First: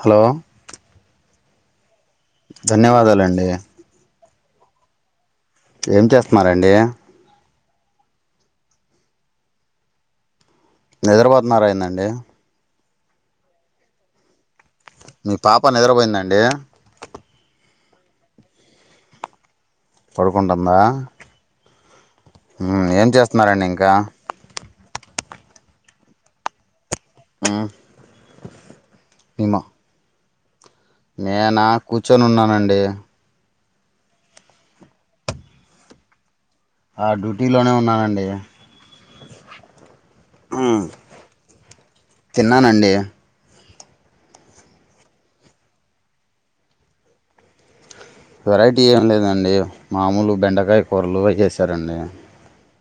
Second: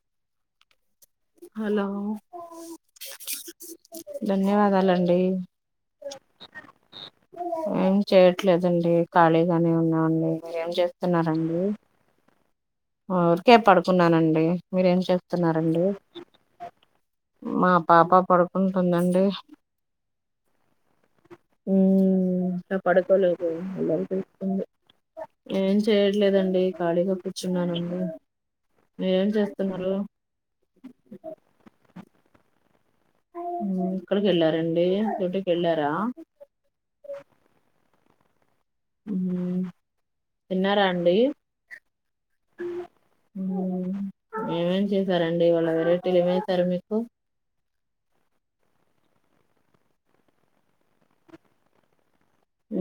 హలోమ్ hello ధన్యవాదాలండి. ధన్యవాదాలండి. ఏం చేస్తున్నారండీ. ఏం చేయట్లేదండి ఖాళీగానే ఉన్నా అండి నిదురపోతున్నారా ఏందండి ఆ ఊరికే పడుకున్నానండి మీరేం మీ పాప చేస్తున్నారండి నిద్రపోయిందండి మా పాప పడుకుంటుందండి పడుకుంటుందా ఉమ్, ఇంకా ఉ ఏం పడుకోలేదు చేస్తున్నారండి ఇంకా అల్లరి చేస్తుంది ఏం చేయట్లేదండి ఖాళీగా మ్మ్ కుచ్చున్నానండి ఏం ఏమో చేస్తున్నారు నేనా కూర్చొని ఉన్నానండి ఉ ఎక్కడికి వెళ్ళారండి ఇంటికి ఎళ్ళారా ఆ డ్యూటీలోనే ఉన్నానండి ఉ మ్మ్ తిన్నారా అండి [inaudible] తిన్నానండి ఏమేమి చేసారండి వాళ్ళ వెరైటీలు ఏమవుస్తారు మీకు వెరైటీ ఏం లేదండి మామూలు బెండకాయ కూర్రలు ఇ చేసరండి హ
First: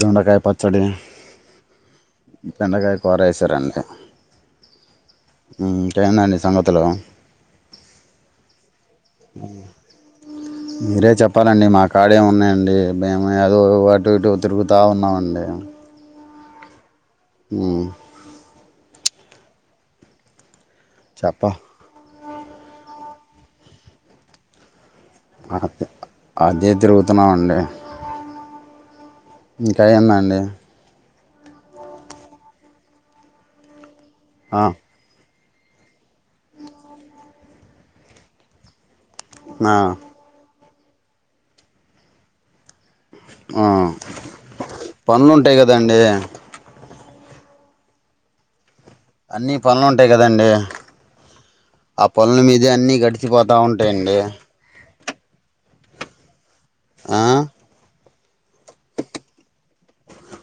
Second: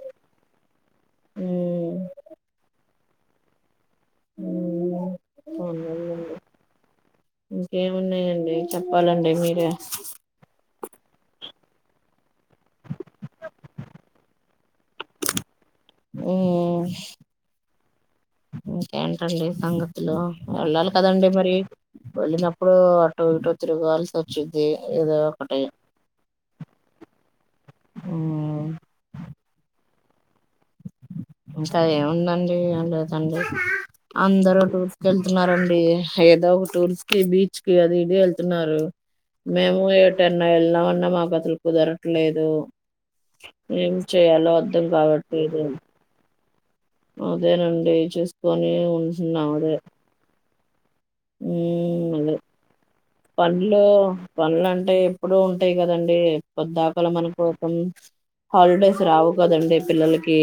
దోండాకాయ పచ్చడి ఉమ్ బెండకాయ పోరైస్వరండి ఉమ్ అవునండి ఇంకానా అండి సంగతులు ఇంకేమున్నాయండి చెప్పాలండి మీరే మీరే చెప్పాలండి మా కాడేమి ఉన్నాయండి మేము ఏదో అటు ఇటు తిరుగుతా ఉన్నామండి [inaudible] అ ఇంకేంటండి సంగతులు వెళ్ళాలి కదండి చెప్ప మరి వెళ్ళినప్పుడు ఇటో తిరుగు అల్స్ వచ్చది [inaudible] అ అదే తిరుగుతున్నామ అండి ఉమ్ కాయంద అండి ఇంకా ఏముందండి ఏం లేదండి ఆ, అందరు న్నారండి ఏదో ఒక టూర్స్ కి బీచ్ కి అది ఇడ వెళ్తున్నారు ఆ, మేము ఏ టైన్నా వెళ్నా అండమా బతులు కుదరట్లేదు ఆ, ఏం చేయాలో అర్థం పనులు కాబట్ద ఉంటాయి కదండి అదేనండి చూస్కొని అన్నీ పనులు ఉంటాయి కదండి హ ఆ అద పనుల మీదే అన్నీ గడిచిపోతూ పండ్లు ఉంటాయండి పండ్ల అంటే ఎప్పుడు ఉంటయి కదండి కొద్దాకలం ఆ? అనుకోతం హాలిడేస్ రావు కదండి పిల్లలకి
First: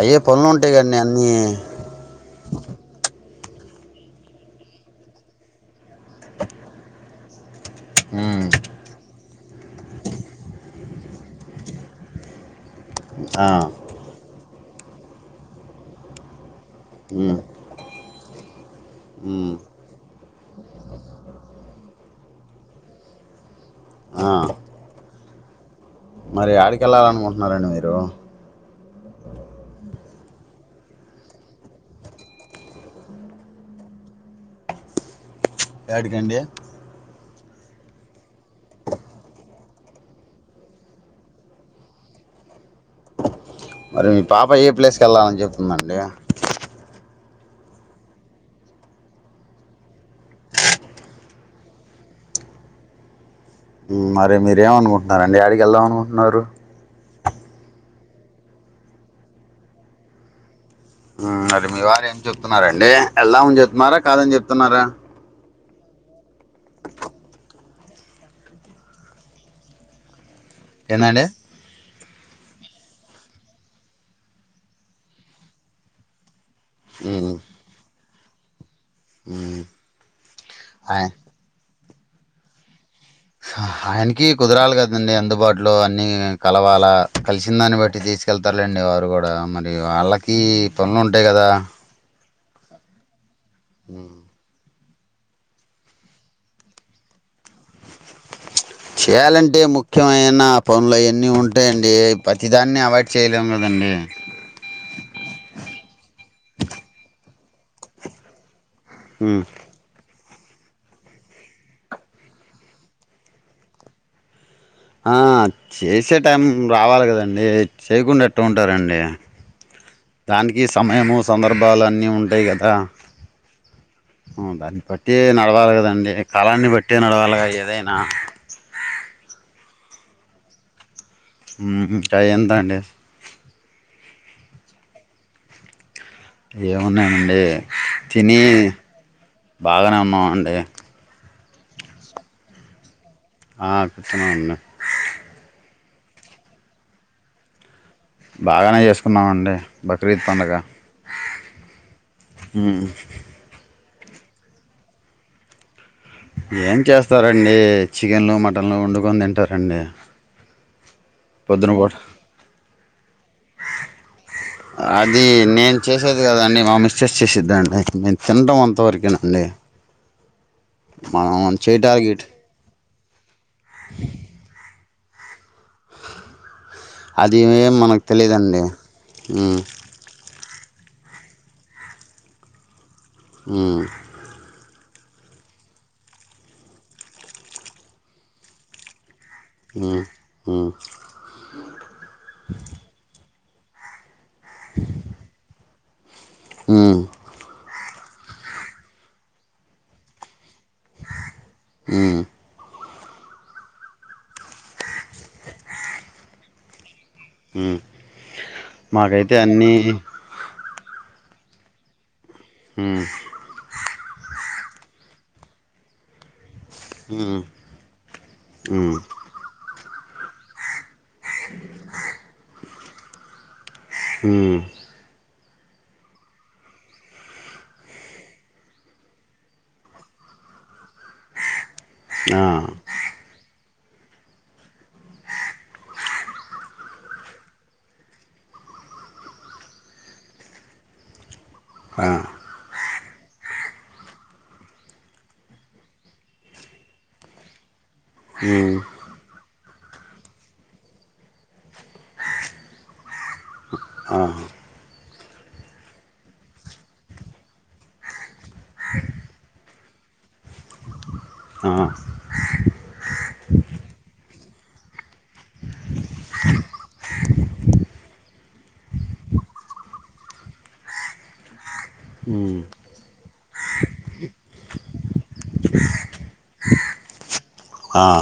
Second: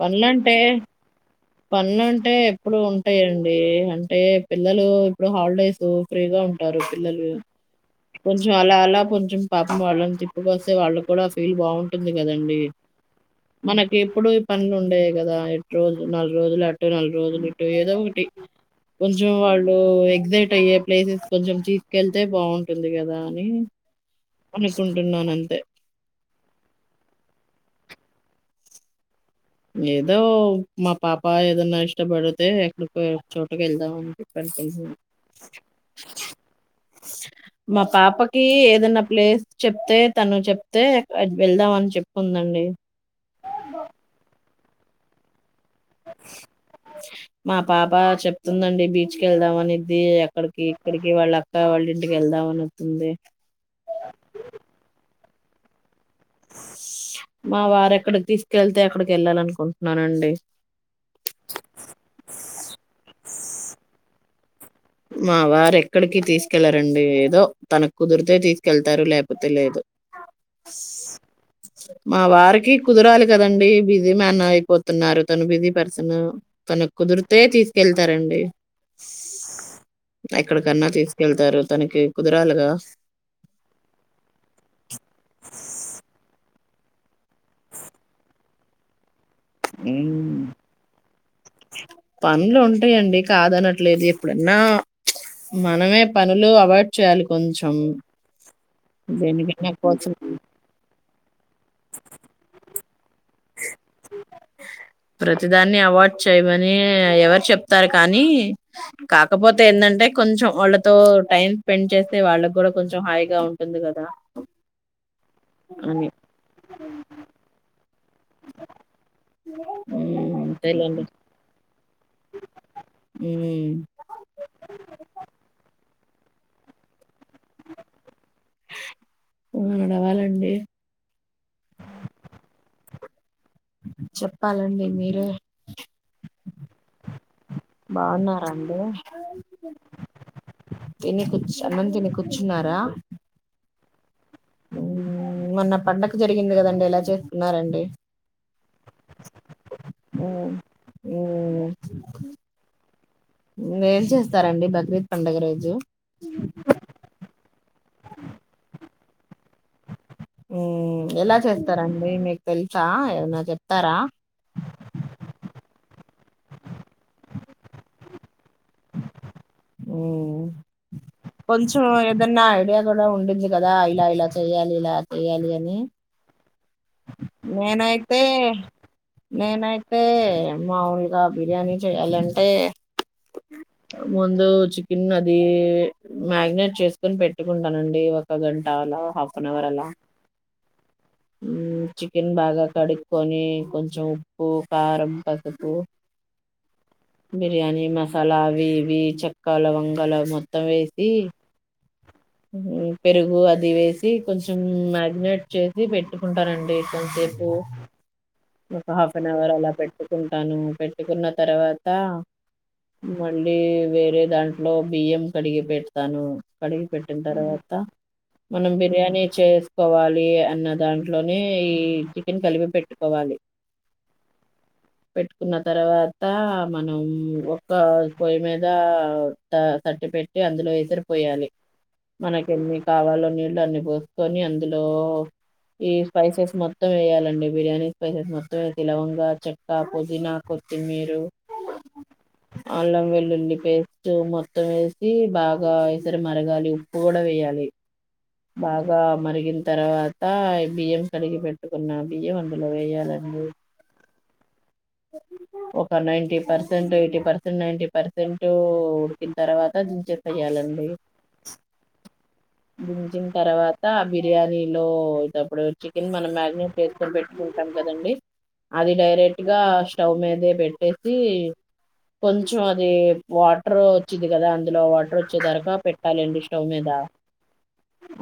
అయ్యే పనులు పనులుంటే ఉంటాయి కదండి అన్నీ పనులు అంటే ఎప్పుడు ఉంటాయండి ఏ అంటే పిల్లలు ఇప్పుడు హాలిడేస్ ఫ్రీగా ఉంటారు పిల్లలు ఉమ్, కొంచెం అలా అలా కొంచం పాపం వాళ్ళని తిప్పుకొస్తే వాళ్ళ కూడా ఫీల్ బాగుంటుంది కదండి. ఆ, మనకి ఎప్పుడు పనులుండేయి కదా ఎ రోజులు నాలుగు రోజులు అ నాలు ఉమ్, రోజలిట్టు ఏదో ఒకటి ంచెం ఉమ్, వాళ్ళు ఎక్సైట్ య్యే ప్లేసెస్ కొంచెం తీసుకెళ్తే బాగుంటుంది కదా అని ఆ. అనుకుంటున్నానుంత్ తే మరి ఏడికి వెళ్ళాలినుకుంటున్నారండి మీరు ఏదో మా పాప ఏదన్నా ఇష్టపడితే ఎక్కడి చోటకు వెళ్దామ అని చెప్పి అనుకుంటు ఏడికండి మా పాపకి ఏదన్నా ప్లేస్ చెప్తే తను చెప్తే వెళ్దాం అని చెప్పుకుందండి మరి మీ పాప ఏ ప్లేస్కి వెళ్ళాలని చెప్ మండి మా పాప చెప్తుందండి బీచ్ కి వెళ్దాం అనిద్ది అక్కడికి ఇక్కడికి వాళ్ళ క్కయ్య వాళ్ళ ఇంటికి వెళ్దామనతుంది హ్మ్ మరి మీరేమ అనుకుంటున్నారండి ఏడికి వెళ్దాం అనుకుంటున్నారు మా వారు ఎక్కడికి తీసుకెళ్తే అక్కడికి వెళ్ళాల అనుకుంటున్నానండి. మరి మీ వారు ఏం చెప్తున్నారండి వెళ్దామని చెప్తున్నారా కాదని చెప్తు మా వారే ఎక్కడకి తీస్ కెళ్ళ రండి ఏదో తన కుదిరితే తీసుకెళ్తారు లేపోతే లేదు ఏందండి మా వారికి కుదరాలి కదండి బిజీ మ్యాన్ అయిపోతున్నారు. తను బిజీ పర్సన్ తనకి ఉమ్, కుదురుతే తీసుకెళ్తారు తరండి ఉమ్ ఎక్కడకన్నా ఆయ- తీసుకెళ్తారు తనకి కుదరాలిగా ఆయనకి కుదరాలి కదండి అందుబాటులో అన్నీ కలవాలా కలిసిన దాన్ని బట్టి తీసుకెళ్తారులేండి వారు కూడా మరి వాళ్ళకి హ్మ్. పనులు ఉంటాయి కదా పనులు ఉంటాయండి కాదనట్లేదు ఎప్పుడన్నా మనమే పనులు అవాయిడ్ చేయాలి కొంచెం చేయాలంటే దేనికన్నా కోసం. ముఖ్యమైన పనులయి అన్ని ఉంట అండి ప్రతిదాన్ని అవాయిడ్ చేయలేము కదండి ప్రతిదాన్ని అవాయిడ్ చేయమని ఎవరు చెప్ తారు కానీ కాకపోతే ఎందంటే కొంచం వాళ్ళతో టైం స్పెండ్ చేస్తే వాళ్ళకి కూడా కొంచెం హాయిగా ఉంటుంది కదా ఆ అని చేసే టైం రావాలి కదండి చేయకుండా ఎట్ట ఉంటారండి మ్మ్ దానికి అంతేలేండి సమయము సందర్భాలు అన్నీ అన్ని ఉంటాయి కదా మ్మ్ ఉ దాన్ని బట్టి నడవాలి కదండి కాలాన్ని బట్టి నడవాలగా ఏదైనా రావాలండి ఉమ్ ఇంకా ఎంతండి చెప్పాలండి మీరే ఏమున్నాయండి బాగున్నారా అండి బాగానే ఉన్నామండి ఎన్ని కూర్చ అన్నం తిని కూర్చున్నారా ఆ కూ అవునండి పండక్కు జరిగింది కదండి ఎలా జరుపుకున్నారండి బాగానే చేసుకున్నామండి బక్రీద్ పండుగ మ్మ్ మ్మ్ చేస్తారంండి భగవీత్ పండుగ రోజు ఏం చేస్తారండి చికెన్లు మటన్లు వండు కొ తింటారండి ఓ ఎలా పొద్దున పూట చేస్తారండి మీకు తెలుసా ఏదనా చెప్తారా అది నేను చేసేది కదాండి మా మిస్టేస్ చేసిద్దాండి మేము తినడం అంతవరకేనండి ఓ మనం చే టార్గెట్ కూడా ఉండ కదా ఇలా ఇలా చెయాల ఏయయాలి అని అది ఏం మనకు నేనైతే తెలియదండి ఉమ్, నేనైతే మాములుగా బిర్యానీ చేయాలంటే ఉమ్, ముందు చికెన్ అది మారినేట్ చేసుకుని పెట్టుకుంటానండి ఒక గంట హఫ్ ఆ చికెన్ బాగా కడపో కొని కొంచెం పో కారం పసుకు ఉమ్, బిర్యానీ మ కలావివి చెక్కలు వంగలు మొత్తం వేసి ఉమ్, హ పెరుగు అది వేసి కొంచెం మ్యారినేట్ చేసి పెట్టుకుంటారంండి కపు ఉమ్. హాఫ్ అన్ మాకైతే అవర్ అలా అన్నీ పెట్టుకుంటాను ను పెట్టుకున్న తర్వాత మళ్ళీ వే అ దాంట్లో బియ్యం కడిగి పెడతాను కడిగి పెట్టిన తర్వాత మనం బిర్యానీ చే కోవాలి అన్నదాన్ని ఈ చికెన్ క పెట్ట ట్కోవాలి హ పెట్టుకున్న తర్వాత మనం ఒ పయ్యి మీద తట్టి పెట్టి అందులో వేసరి పోయాలి మనక ఎన్ని కావాలో నీళ్ళు అన్ని పోసుకొని అందులో ఈ స్పైసెస్ మొత్తం వేయాలండి బిర్యానీ మొత్తంతేలవంగా చెక్క పుదీనా కొత్తిమీరు అలా వెలి లుల్లి పేస్ట్ మొత్తం వేసి బాగా ఈసరి మరగాలి ఉప్పు కూడా వేయాలి బాగా మరిగి తర్వాత బియ్యం కడిగి పె కున్నా బియే వండలోల ఆ ఒక ninety percent eighty percent ninety percent to ఉడికిన తర్వాత చెతయాలని దించిన తర్వాత బిర్యానీ హలో ప్పుడు చికెన్ మనం మ్యాగినేట్ వేసుకొని పెట్టుకుంటాం కదండి అది డైరెక్ట్ స్టవ్ మీదే పెట్టేసి కొంచెం అది వాటర్ వచ్చిది కదా అందులో వాటర్ వచ్చేదరక పెట్టాలండి స్టవ్ మీద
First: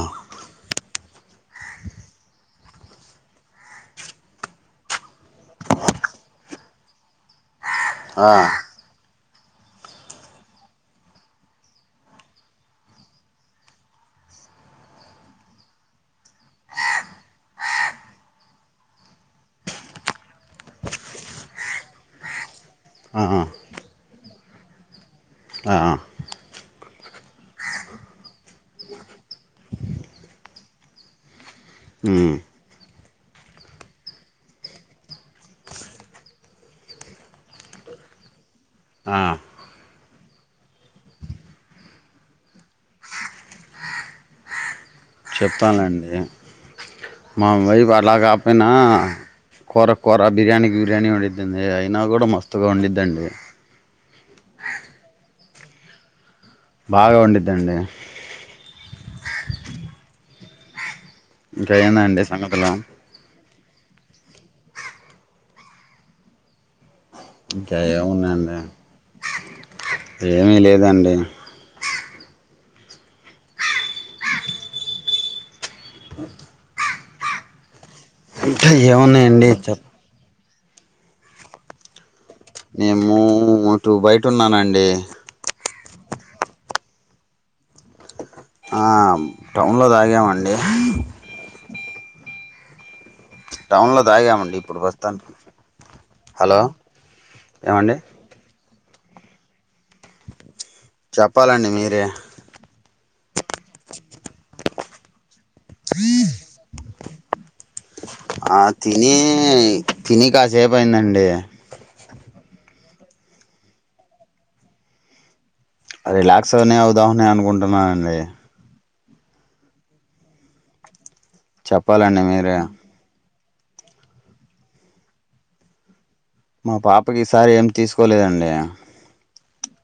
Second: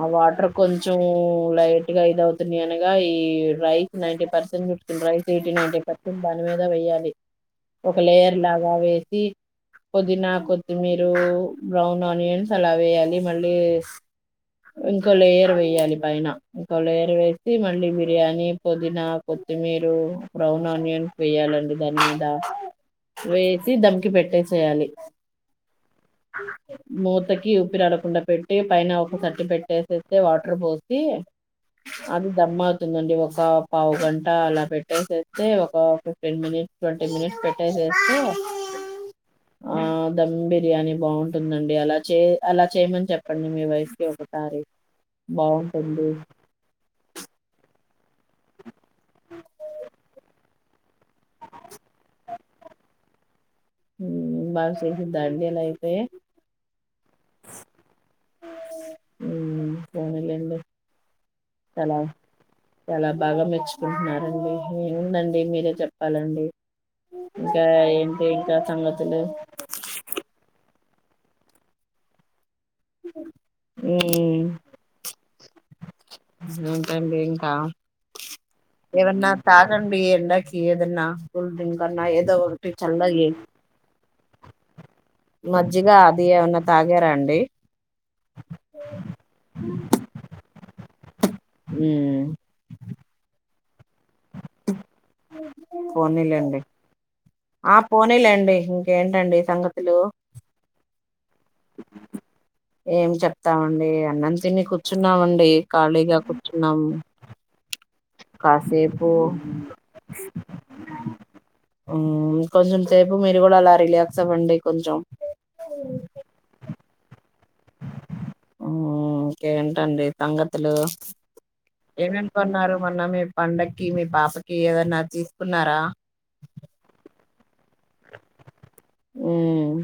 ఆ వాటర్ కొంచం కొంచెం లైట్ గా ఇది అవుతుంది అనగా ఈ రైస్ నైన్ పర్సెంట్ కుుడుతుంది రైస్ వటి న తని మీద వెయ్యాలి ఒకఖలేర్లాగా వేసి పుదీనా కొత్తిమీర బ్రౌన్ ఆనియన్స్ అలా వేయాలి మళ్ళీ ఇంకో లేయర్ వేయాలి పైన ఇంకో లేయర్ వేసి మళ్ళీ బిర్యానీ పుదీనా కొత్తిమీర బ్రౌన్ ఆనియన్ వేయాలండి దాని మీద వేసి ధమకి పెట్టేసి చేయాలి ఆ మూతకి ఉఊపిరాడకుండా పెట్టి పైన ఒక సట్ పెట్టేసితే వాటర్ పోసి అది దమ్మ అవుతుందండి ఒక ఒక పావు గంట అలా పెట్టేసేస్తే ఒక ఫిఫ్టీన్ మినిట్స్ ట్వంటీ మినిట్స్ పెట్టేసేస్తే ఆ ఆ దమ్ బిర్యానీ బాగుంటుందండి అలా చే అలా చేయమని చెప్పండి మీ వైఫ్ క ఒక సర చెప్పానుండి మామై ఇలాగాపోయినా కూర కొర బిర్యానీ బ్యర్యానీ వండితుంంది అయినా కూడా మస్తుగా వండిద్దండి హ బాగా చేస్తుందా అండి ఇలా అయితే బాగా వండుడిద్దండి ఉమ్ పోనీలేండి. ఇంకా ఏందండి సంగతిలు. నడుచుకుంటున్నారండి ఏముందండి మీరే చెప్పాలండి. ఇంకా ఏంటి ఇంకా ఏమున్నాయండి సంగతులు ఏమి లేదు. ఇదండి. ఉమ్ ఏంటండి ఇంకా. ఇంకా ఏమున్నాయండి చెప్పు యదన్నా కూల్ డ్రింక్ అన్న ఏద్ నేమో ఓటు బయట్. అంటున్నానండి. మజ్జిగా అది ఏమన్నా తాగారా అండి. ఆహ్ టౌన్లో తాగామండి. ఉమ్ టౌన్లో తాగామండి. ఇప్పుడు ప్రస్తుతానికి హలో ఆహ్ ఏమండి పోనీలేండి. ఇంకెంటాండి సంగతులు. చెప్పాలండి మీరే. ఏం చెప్తామండి అన్నం తిని కూర్చున్నామండి. ఖాళీగా కూర్చున్నాము. ఆహ్ కాసేపు తిని తిని కాసేపయిందండి. మ్మ్ కొంచెం సేపు మీరు కూడా అలా రిలాక్స్ అవ్వండి. కొంచెం రిలాక్స్ అవనే అవుదామనే అనుకుంటు మా అవునండి. ఉమ్ ఇంకేంటండి సంగతులు. చెప్పాలండి ఏమేం మీరే కొన్నారు మొన్న మీరు. పండకి మీ పాపకి ఏదన్నా తీసుకున్నారా. మా పాపకి ఈ సారి ఎం తీసుకోలేదండి. ఉమ్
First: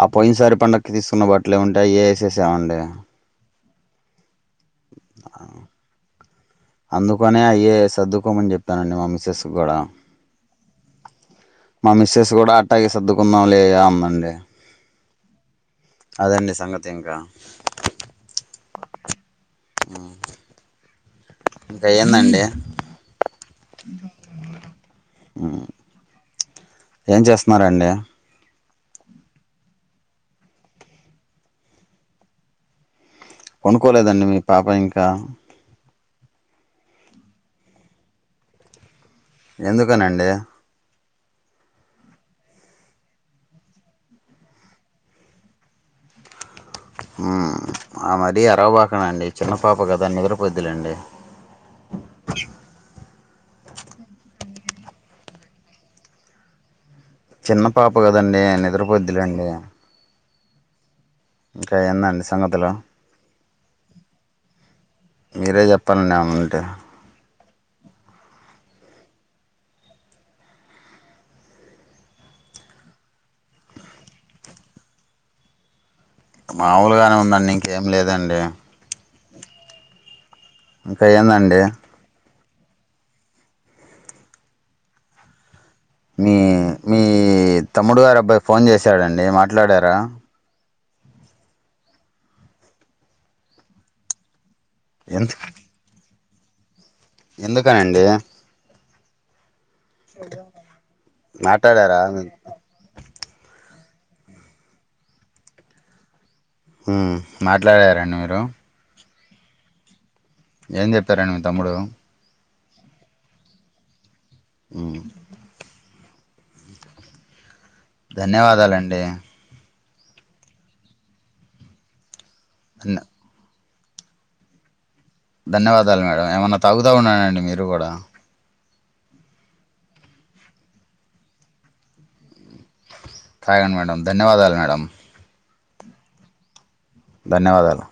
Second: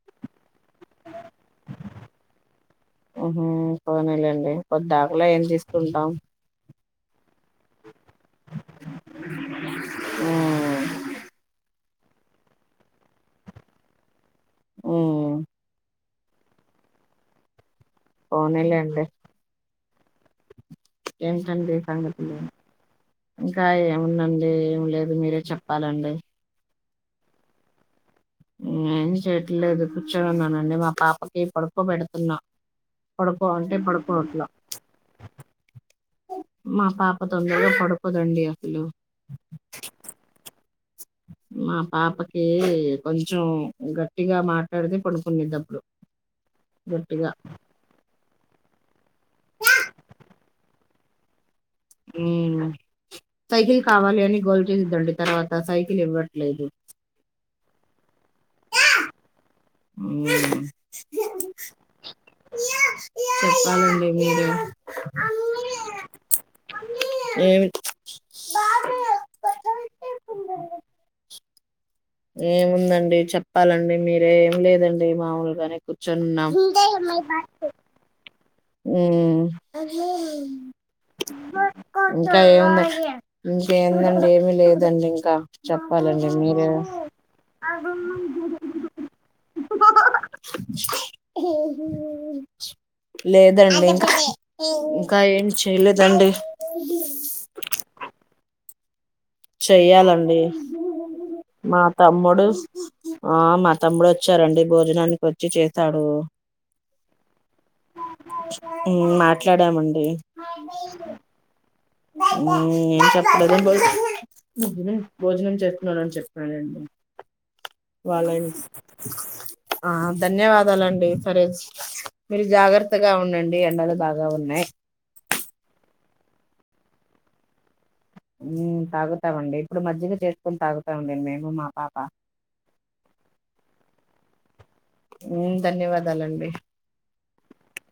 ఆ పోయినసారి పండగకి తీసుకున్న బట్టలే ఉంటాయి యేసేసామండి. పోనీలే అండి. పొద్దాకుల ఏం తీసుకుంటాం. అందు కొన్ని అయ్యే సర్దుకోమని చెప్పానండి. మా మిసెస్ కి కూడా మ్మ్ మా మిస్సెస్ కూడా అట్టాగే సర్దుకుందాంలే అందండి. ఓ అదండి సంగతి ఇంకా పోనీలే అండి. ఊ ఏంటండీ సంగతులు ఇంకా ఏముందండి ఏం లేదు మీరే చెప్పాలండి. ఏం చేస్తున్నారండి. ఏం చేయట్లేదు కూర్చొని ఉన్నానండి. మా పాపకి పడుకో పెడుతున్నా పనుకోలేదండి మీ పాప ఇంకా మా పాప తొందరగా పడుకోదండి అసలు ఎందుకని అండి. మా పాపకి కొంచెం గట్టిగా మాట్లాడితే పడుకోనేదప్పుడు హు ఆ మరి మీరు అరవబాకండి చిన్నపాప కదా నిద్రపోద్దులేండి. ఊ సైకిల్ కావాలి అని గోల చేసిద్దండి. తర్వాత సైకిల్ ఇవ్వట్లేదు. చిన్న పాప కదండి నిద్రపోద్దులేండి. ఊ ఇంకా ఏందండి సంగతులు చెప్పాలండి మీరే మీరే చెప్పాలండి ఏమైనవుంటే ఏమిటి ఏముందండి చెప్పాలండి మీరే ఏం లేదండి మాముూలుగానే కుచ్ మాముూలుగానే ఉందండి ఇంకేం లేదండి. హూ ఇంకా ఏందండి. ఇంకా ఏముంద ఇంకేందండి ఏమి లేదండి ఇంకా చెప్పాలండి మీ మీరే మీ తమ్ముడు గారి అబ్బాయి ఫోన్ చేసాడండి మాట్లాడారా [unintelligible] లేదండి ఇంకా ఇంకా ఎందు ఏమి చేయలేదండి. ఎందుకనండి. చెయ్యాలండి, మా మాట్లాడారా తమ్ముడు మా మరద తమ్ముడు వచ్చారండి. భోజనానికి వచ్చి చేశాడు. హు మాట్లాడారండి మీరు మాట్లాడామండి. ఏం చెప్పారండి మీ తమ్ముడు ఊ ఏం చెప్పడం పో వద్దులే ఉమ్ భోజనం చె నని చెప్తానండి ధన్యవాదాలండి ఆ ధన్యవాదాలండి సరే మీరు ధన్య జాగ్రత్తగా ఉండండి ఎండలు బాగా ఉన్నాయి ధన్యవాదాలు మేడం ఏమన్నా తాగుతా ఉన్నానండి మీరు కూడా తాగుతామండి ఇప్పుడు మజ్జిగ చేసుకుని తాగుతాండడి మేము మా పాప గండి మేడం ధన్యవాదాలు మేడం ధన్యవాదాలండి ధన్యవాదాలు